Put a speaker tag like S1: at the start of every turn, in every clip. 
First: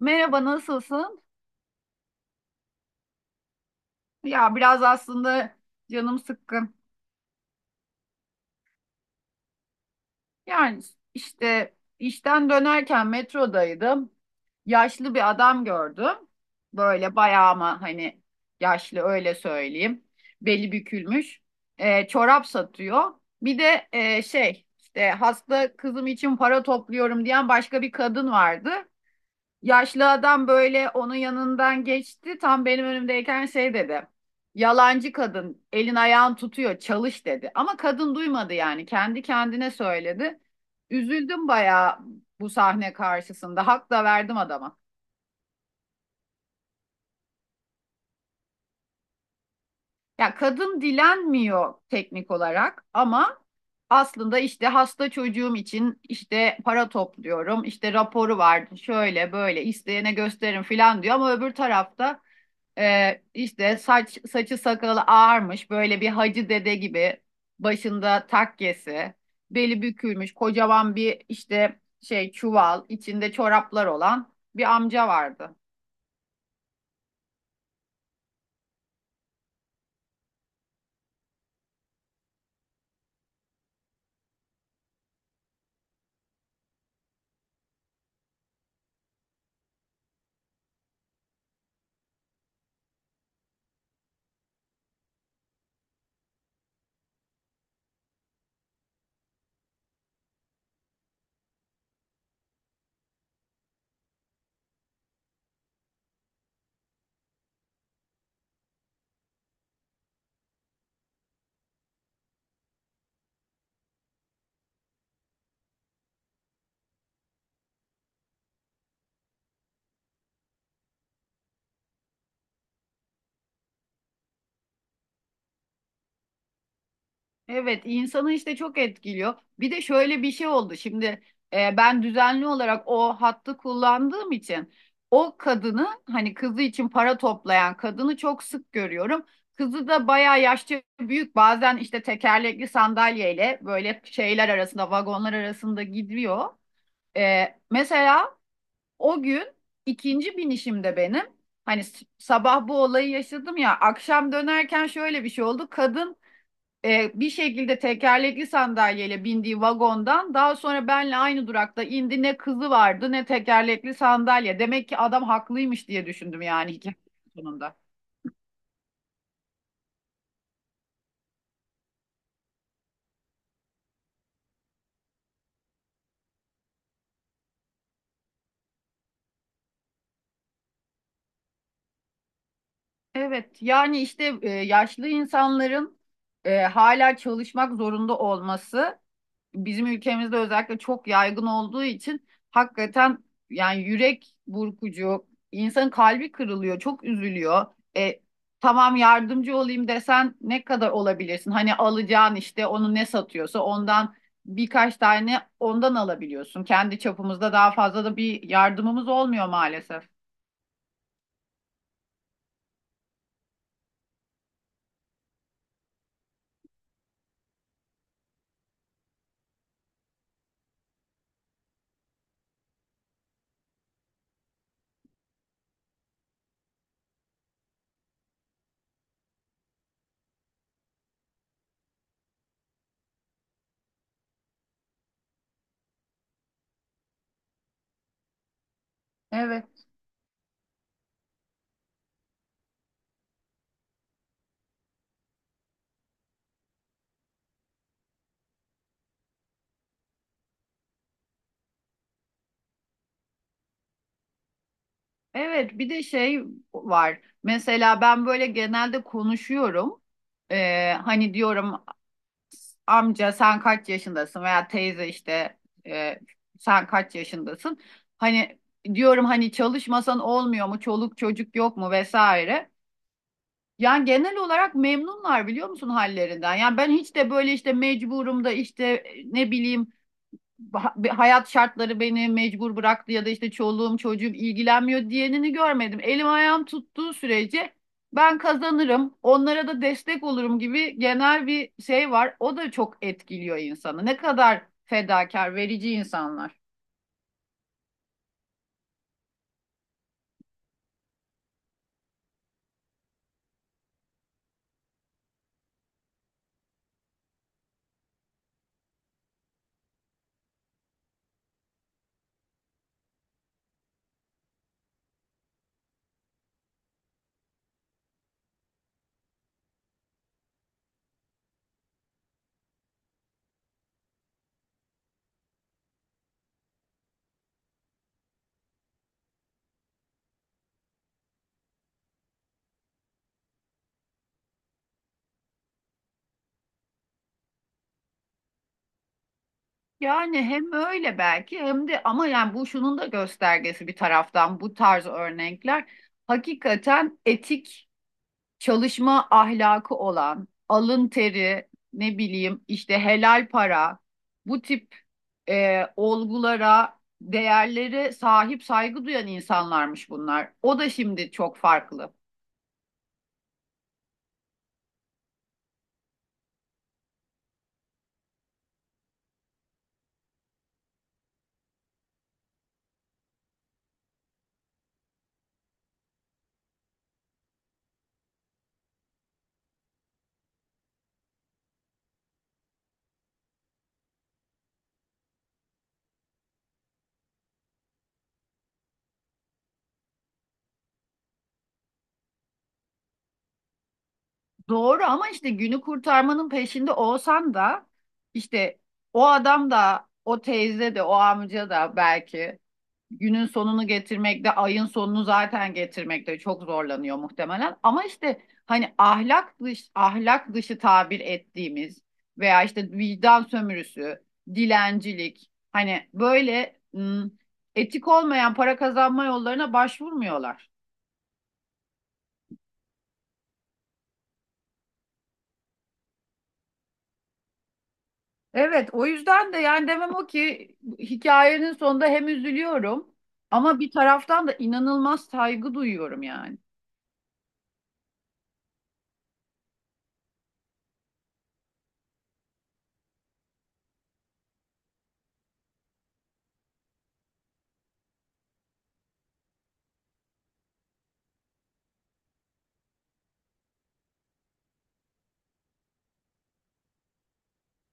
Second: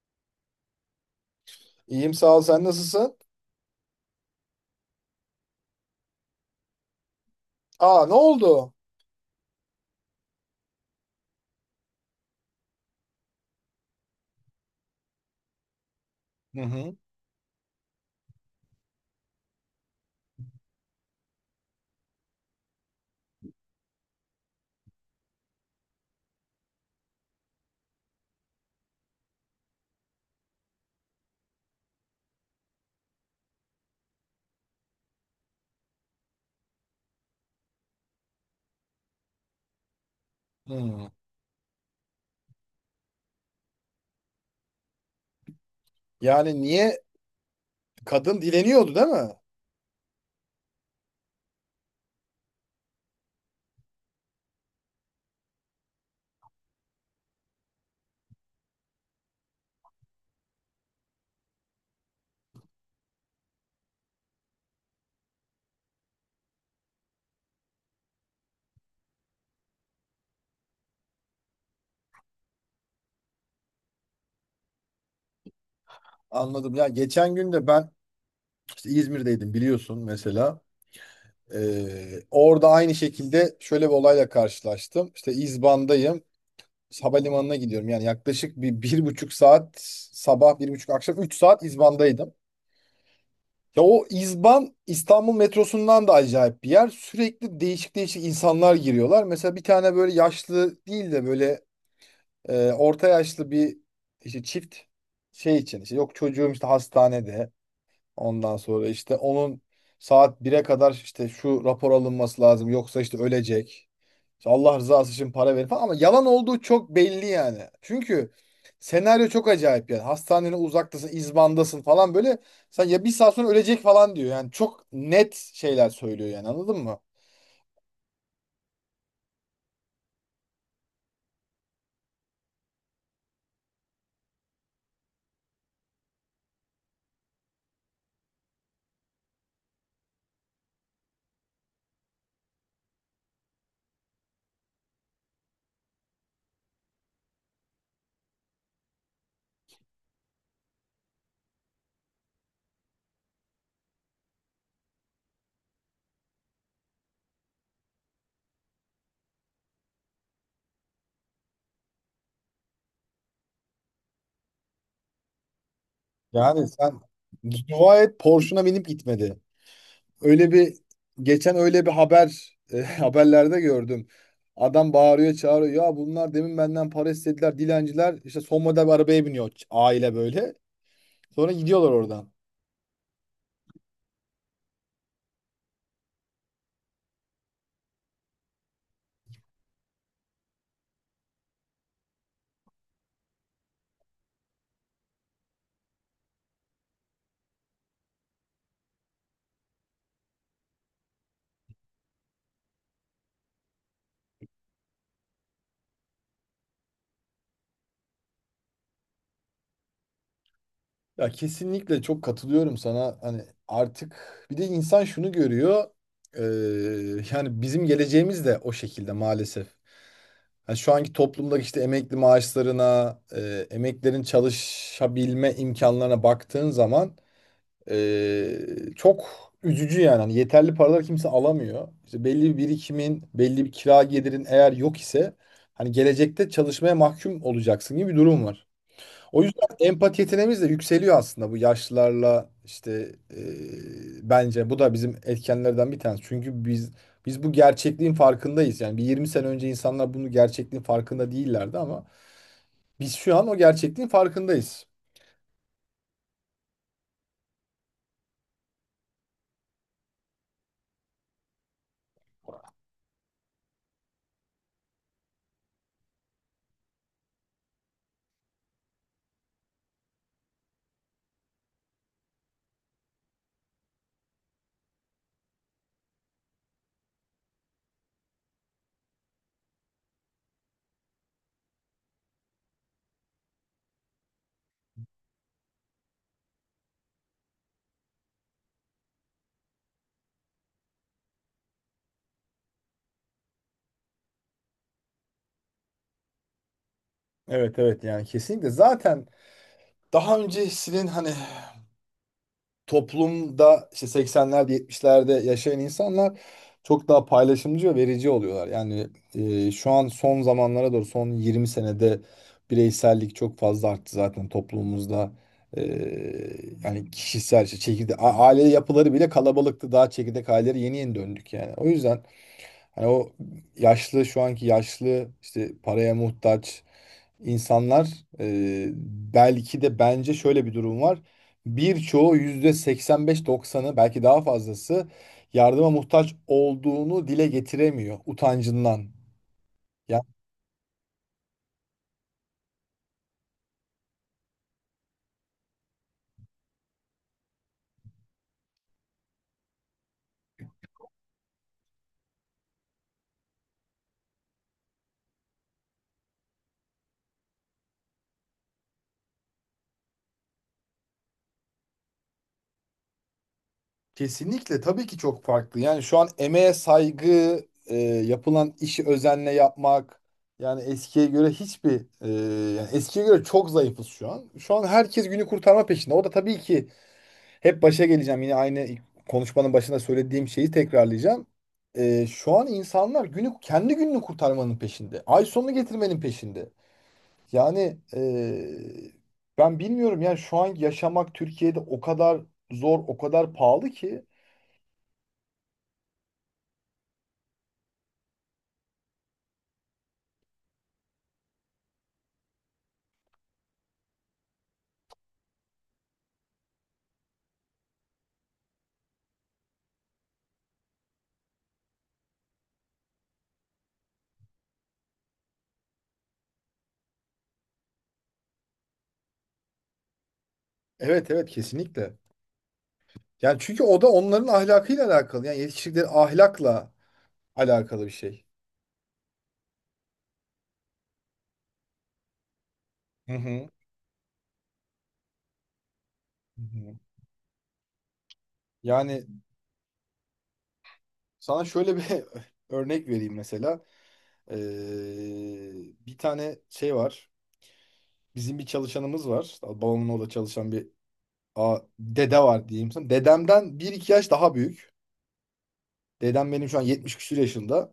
S1: Merhaba, nasılsın?
S2: İyiyim sağ ol. Sen nasılsın?
S1: Ya biraz aslında canım sıkkın.
S2: Aa ne oldu?
S1: Yani işte işten dönerken metrodaydım. Yaşlı bir adam gördüm.
S2: Hı hı.
S1: Böyle bayağı ama hani yaşlı öyle söyleyeyim. Beli bükülmüş. Çorap satıyor. Bir de şey işte hasta kızım için para topluyorum diyen başka bir kadın vardı. Yaşlı adam böyle onun yanından geçti. Tam benim önümdeyken şey dedi. Yalancı kadın, elin ayağın tutuyor çalış dedi. Ama kadın duymadı, yani kendi kendine söyledi.
S2: Hı.
S1: Üzüldüm bayağı bu sahne karşısında. Hak da verdim adama.
S2: Yani niye kadın dileniyordu değil mi?
S1: Ya kadın dilenmiyor teknik olarak ama aslında işte hasta çocuğum için işte para topluyorum, işte raporu vardı, şöyle böyle isteyene gösterin filan diyor ama öbür tarafta işte saç saçı sakalı ağarmış, böyle bir hacı dede gibi, başında takkesi, beli bükülmüş, kocaman bir işte şey çuval, içinde çoraplar olan bir amca vardı.
S2: Anladım. Ya geçen gün de ben işte İzmir'deydim biliyorsun mesela. Orada aynı şekilde şöyle bir olayla karşılaştım. İşte İzban'dayım. Havalimanına gidiyorum. Yani yaklaşık bir, bir buçuk saat sabah bir buçuk akşam üç saat İzban'daydım. Ya o İzban İstanbul metrosundan da acayip bir yer. Sürekli değişik değişik insanlar giriyorlar. Mesela bir tane böyle yaşlı değil de böyle orta yaşlı bir işte çift şey için işte yok çocuğum işte hastanede ondan sonra işte onun saat bire kadar işte şu rapor alınması lazım yoksa işte ölecek. İşte Allah rızası için para verin falan ama yalan olduğu çok belli yani. Çünkü senaryo çok acayip yani. Hastanenin uzaktasın, izbandasın falan böyle sen ya bir saat sonra ölecek falan diyor. Yani çok net şeyler söylüyor yani anladın mı?
S1: Evet, insanı işte çok etkiliyor. Bir de şöyle bir şey oldu. Ben düzenli olarak o hattı kullandığım için o kadını, hani kızı için para toplayan kadını, çok sık görüyorum. Kızı da bayağı yaşça büyük. Bazen işte tekerlekli sandalyeyle böyle şeyler arasında, vagonlar arasında gidiyor. E, mesela o gün ikinci binişimde benim, hani sabah bu olayı yaşadım ya, akşam dönerken şöyle bir şey oldu. Kadın bir şekilde tekerlekli sandalyeyle bindiği vagondan daha sonra benle aynı durakta indi. Ne kızı vardı ne tekerlekli sandalye. Demek ki adam haklıymış diye düşündüm,
S2: Yani
S1: yani
S2: sen
S1: hikayenin sonunda.
S2: dua et Porsche'una binip gitmedi. Öyle bir geçen öyle bir haber haberlerde gördüm. Adam bağırıyor, çağırıyor. Ya bunlar demin benden para istediler dilenciler. İşte son model bir arabaya biniyor aile böyle. Sonra gidiyorlar oradan.
S1: Evet, yani işte yaşlı insanların hala çalışmak zorunda olması bizim ülkemizde özellikle çok yaygın olduğu için hakikaten yani yürek burkucu, insanın kalbi kırılıyor, çok üzülüyor. E, tamam, yardımcı olayım desen ne kadar olabilirsin? Hani alacağın işte, onu ne satıyorsa ondan birkaç tane ondan alabiliyorsun. Kendi çapımızda daha fazla da bir yardımımız olmuyor maalesef.
S2: Ya kesinlikle çok katılıyorum sana. Hani artık bir de insan şunu görüyor. Yani bizim geleceğimiz de o şekilde maalesef. Ha, şu anki toplumda işte emekli maaşlarına, emeklerin çalışabilme imkanlarına baktığın zaman eee, çok üzücü yani. Hani yeterli paralar kimse alamıyor. İşte belli bir birikimin, belli bir kira gelirin eğer yok ise hani gelecekte çalışmaya mahkum olacaksın gibi bir durum var. O yüzden
S1: Evet.
S2: empati yeteneğimiz de yükseliyor aslında bu yaşlılarla işte e, bence bu da bizim etkenlerden bir tanesi. Çünkü biz bu gerçekliğin farkındayız. Yani bir 20 sene önce insanlar bunu gerçekliğin farkında değillerdi ama biz şu an o gerçekliğin farkındayız.
S1: Evet, bir de şey var. Mesela ben böyle genelde konuşuyorum. Hani diyorum amca sen kaç yaşındasın, veya teyze işte e, sen kaç yaşındasın? Hani diyorum hani çalışmasan olmuyor mu? Çoluk çocuk yok mu, vesaire. Yani genel olarak memnunlar, biliyor musun, hallerinden. Yani ben hiç de böyle işte mecburum da, işte ne bileyim, hayat şartları beni mecbur bıraktı, ya da işte çoluğum çocuğum ilgilenmiyor diyenini görmedim. Elim ayağım tuttuğu sürece ben kazanırım, onlara da destek olurum gibi genel bir şey var. O da çok etkiliyor insanı. Ne kadar fedakar, verici insanlar.
S2: Evet evet yani kesinlikle zaten daha öncesinin hani toplumda işte 80'lerde 70'lerde yaşayan insanlar çok daha paylaşımcı ve verici oluyorlar. Yani şu an son zamanlara doğru son 20 senede bireysellik çok fazla arttı zaten toplumumuzda. E, Yani kişisel işte çekirdek aile yapıları bile kalabalıktı. Daha çekirdek aileleri yeni yeni döndük yani. O yüzden hani o yaşlı şu anki yaşlı işte paraya muhtaç insanlar e, belki de bence şöyle bir durum var. Birçoğu yüzde 85-90'ı belki daha fazlası yardıma muhtaç olduğunu dile getiremiyor utancından. Yani
S1: Yani hem öyle belki hem de, ama yani bu şunun da göstergesi bir taraftan, bu tarz örnekler hakikaten etik çalışma ahlakı olan, alın teri, ne bileyim işte helal para, bu tip olgulara, değerlere sahip, saygı duyan insanlarmış bunlar. O da şimdi çok farklı.
S2: kesinlikle tabii ki çok farklı. Yani şu an emeğe saygı, yapılan işi özenle yapmak yani eskiye göre hiçbir e, yani eskiye göre çok zayıfız şu an. Şu an herkes günü kurtarma peşinde. O da tabii ki hep başa geleceğim. Yine aynı konuşmanın başında söylediğim şeyi tekrarlayacağım. Şu an insanlar günü kendi gününü kurtarmanın peşinde. Ay sonunu getirmenin peşinde. Yani ben bilmiyorum yani şu an yaşamak Türkiye'de o kadar zor, o kadar pahalı ki.
S1: Doğru, ama işte günü kurtarmanın peşinde olsan da işte o adam da, o teyze de, o amca da belki günün sonunu getirmekte, ayın sonunu zaten getirmekte çok zorlanıyor muhtemelen. Ama işte hani ahlak dışı tabir ettiğimiz veya işte vicdan sömürüsü, dilencilik, hani böyle etik olmayan para kazanma yollarına başvurmuyorlar.
S2: Evet evet kesinlikle. Yani çünkü o da onların ahlakıyla alakalı. Yani yetiştirdikleri ahlakla alakalı bir şey.
S1: Evet, o yüzden de yani demem o ki, hikayenin sonunda hem üzülüyorum
S2: Hı hı.
S1: ama bir taraftan da inanılmaz saygı duyuyorum yani.
S2: Hı hı. Yani sana şöyle bir örnek vereyim mesela. Bir tane şey var. Bizim bir çalışanımız var. Babamın orada çalışan bir dede var diyeyim sana. Dedemden bir iki yaş daha büyük. Dedem benim şu an 70 küsur yaşında.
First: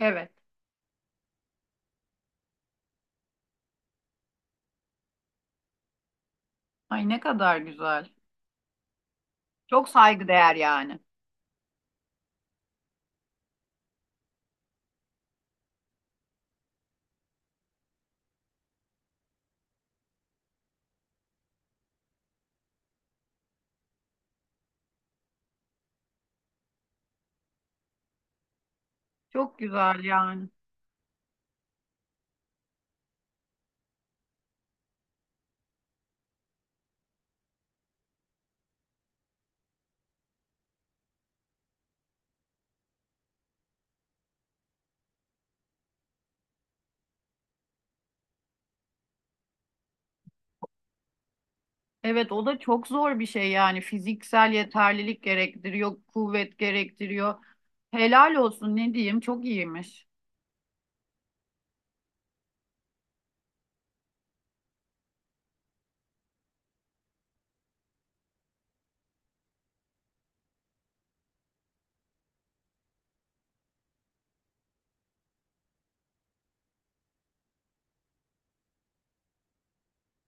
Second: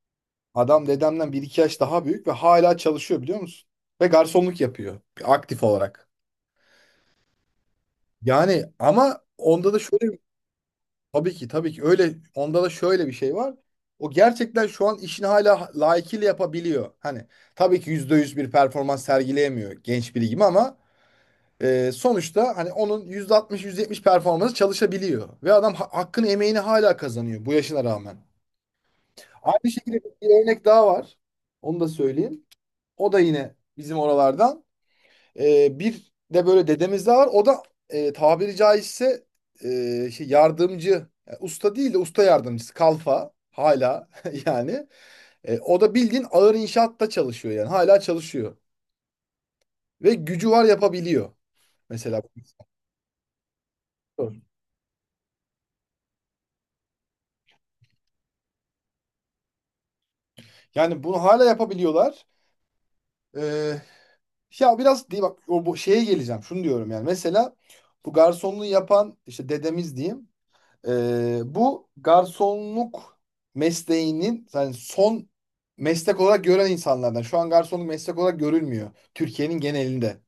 S1: Evet.
S2: Adam dedemden bir iki yaş daha büyük ve hala çalışıyor biliyor musun? Ve garsonluk yapıyor aktif olarak.
S1: Ay, ne kadar güzel.
S2: Yani ama onda da
S1: Çok saygıdeğer yani.
S2: tabii ki tabii ki öyle onda da şöyle bir şey var. O gerçekten şu an işini hala layıkıyla yapabiliyor. Hani tabii ki %100 bir performans sergileyemiyor genç biri gibi ama sonuçta hani onun %60-%70 performansı çalışabiliyor. Ve adam hakkını emeğini hala kazanıyor bu yaşına rağmen.
S1: Çok
S2: Aynı şekilde
S1: güzel
S2: bir
S1: yani.
S2: örnek daha var. Onu da söyleyeyim. O da yine bizim oralardan. Bir de böyle dedemiz daha var. O da tabiri caizse e, yardımcı. Yani usta değil de usta yardımcısı. Kalfa hala yani. O da bildiğin ağır inşaatta çalışıyor yani. Hala çalışıyor. Ve gücü var yapabiliyor. Mesela.
S1: Evet, o da çok zor bir şey yani. Fiziksel yeterlilik gerektiriyor, kuvvet gerektiriyor. Helal olsun, ne diyeyim, çok iyiymiş.
S2: Yani bunu hala yapabiliyorlar. Ee, Ya biraz değil bak o bu şeye geleceğim. Şunu diyorum yani. Mesela bu garsonluğu yapan işte dedemiz diyeyim. Bu garsonluk mesleğinin yani son meslek olarak gören insanlardan. Şu an garsonluk meslek olarak görülmüyor Türkiye'nin genelinde.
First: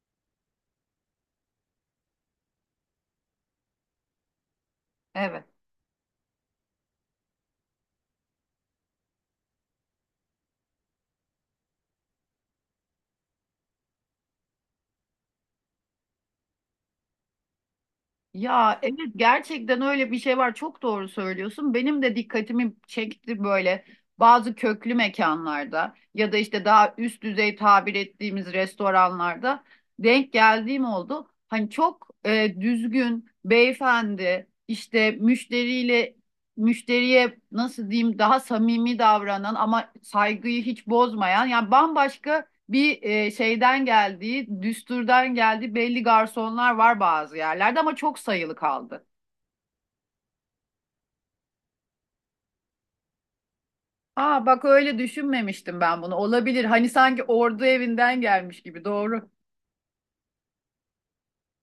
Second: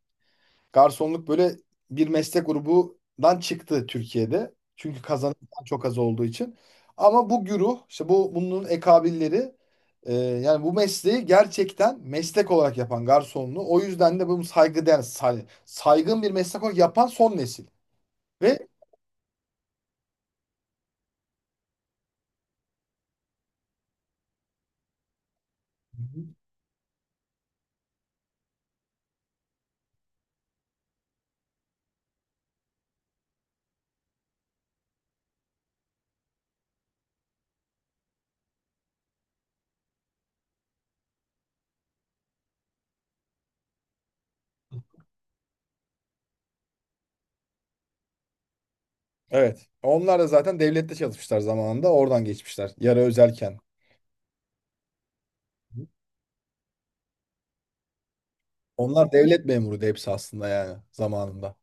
S2: Garsonluk böyle bir meslek grubundan çıktı Türkiye'de. Çünkü kazanan
S1: Evet.
S2: çok az olduğu için. Ama bu güruh, işte bu bunun ekabilleri yani bu mesleği gerçekten meslek olarak yapan garsonluğu o yüzden de bunu saygıdeğer, saygın bir meslek olarak yapan son nesil. Ve
S1: Ya evet, gerçekten öyle bir şey var. Çok doğru söylüyorsun. Benim de dikkatimi çekti böyle bazı köklü mekanlarda ya da işte daha üst düzey tabir ettiğimiz restoranlarda denk geldiğim oldu. Hani çok düzgün beyefendi, işte müşteriye nasıl diyeyim, daha samimi davranan ama saygıyı hiç bozmayan, yani bambaşka bir şeyden geldiği, düsturdan geldiği belli garsonlar var bazı yerlerde, ama çok sayılı kaldı.
S2: evet, onlar da zaten devlette çalışmışlar zamanında, oradan geçmişler. Yarı özelken.
S1: Aa, bak öyle düşünmemiştim ben bunu. Olabilir. Hani sanki ordu evinden gelmiş gibi.
S2: Onlar
S1: Doğru.
S2: devlet memuru da hepsi aslında yani zamanında.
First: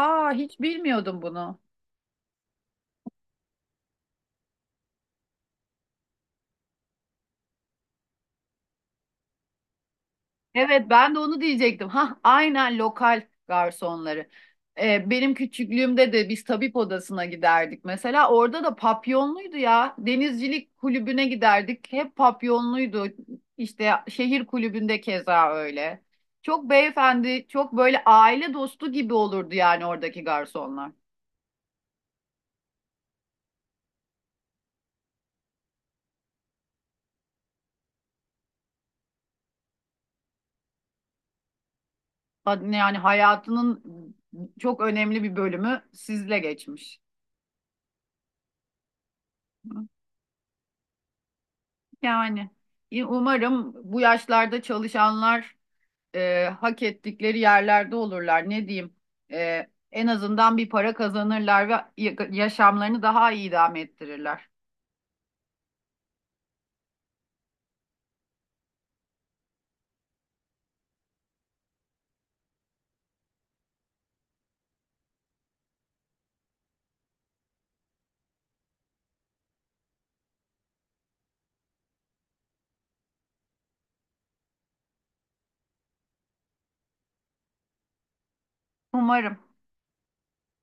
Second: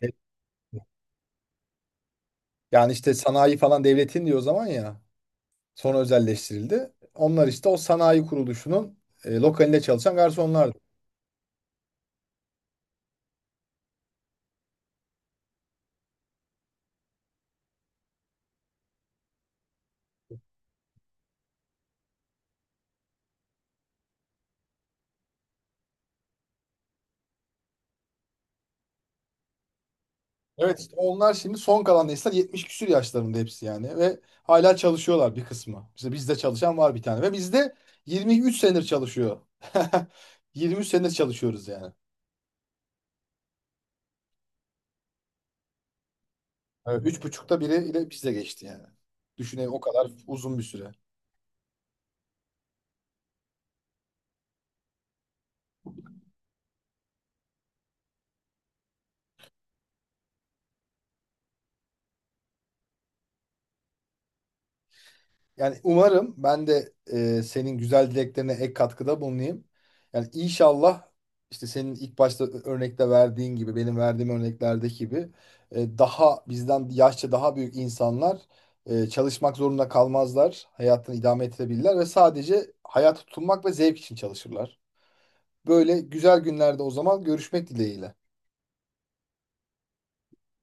S2: Hep-
S1: hiç bilmiyordum bunu.
S2: Yani işte sanayi falan devletin diyor o zaman ya. Sonra özelleştirildi. Onlar işte o sanayi kuruluşunun lokalinde çalışan garsonlardı.
S1: Evet, ben de onu diyecektim. Ha, aynen, lokal garsonları. Benim küçüklüğümde de biz tabip odasına giderdik mesela. Orada da papyonluydu ya. Denizcilik kulübüne giderdik. Hep papyonluydu. İşte şehir kulübünde keza öyle. Çok beyefendi, çok böyle aile dostu gibi olurdu yani oradaki
S2: Evet
S1: garsonlar.
S2: işte onlar şimdi son kalan nesiller 70 küsür yaşlarında hepsi yani ve hala çalışıyorlar bir kısmı. İşte bizde çalışan var bir tane ve bizde 23 senedir çalışıyor. 23 senedir çalışıyoruz yani.
S1: Ha- Yani hayatının çok önemli bir bölümü sizle
S2: Evet.
S1: geçmiş.
S2: Üç buçukta biri ile bizde geçti yani. Düşünün o kadar uzun bir süre.
S1: Yani umarım bu yaşlarda çalışanlar hak ettikleri yerlerde olurlar. Ne diyeyim? E, en azından bir para kazanırlar ve yaşamlarını daha iyi idame ettirirler.
S2: Yani umarım ben de senin güzel dileklerine ek katkıda bulunayım. Yani inşallah işte senin ilk başta örnekte verdiğin gibi benim verdiğim örneklerdeki gibi daha bizden yaşça daha büyük insanlar çalışmak zorunda kalmazlar. Hayatını idame ettirebilirler ve sadece hayata tutunmak ve zevk için çalışırlar. Böyle güzel günlerde o zaman görüşmek dileğiyle.
S1: Umarım.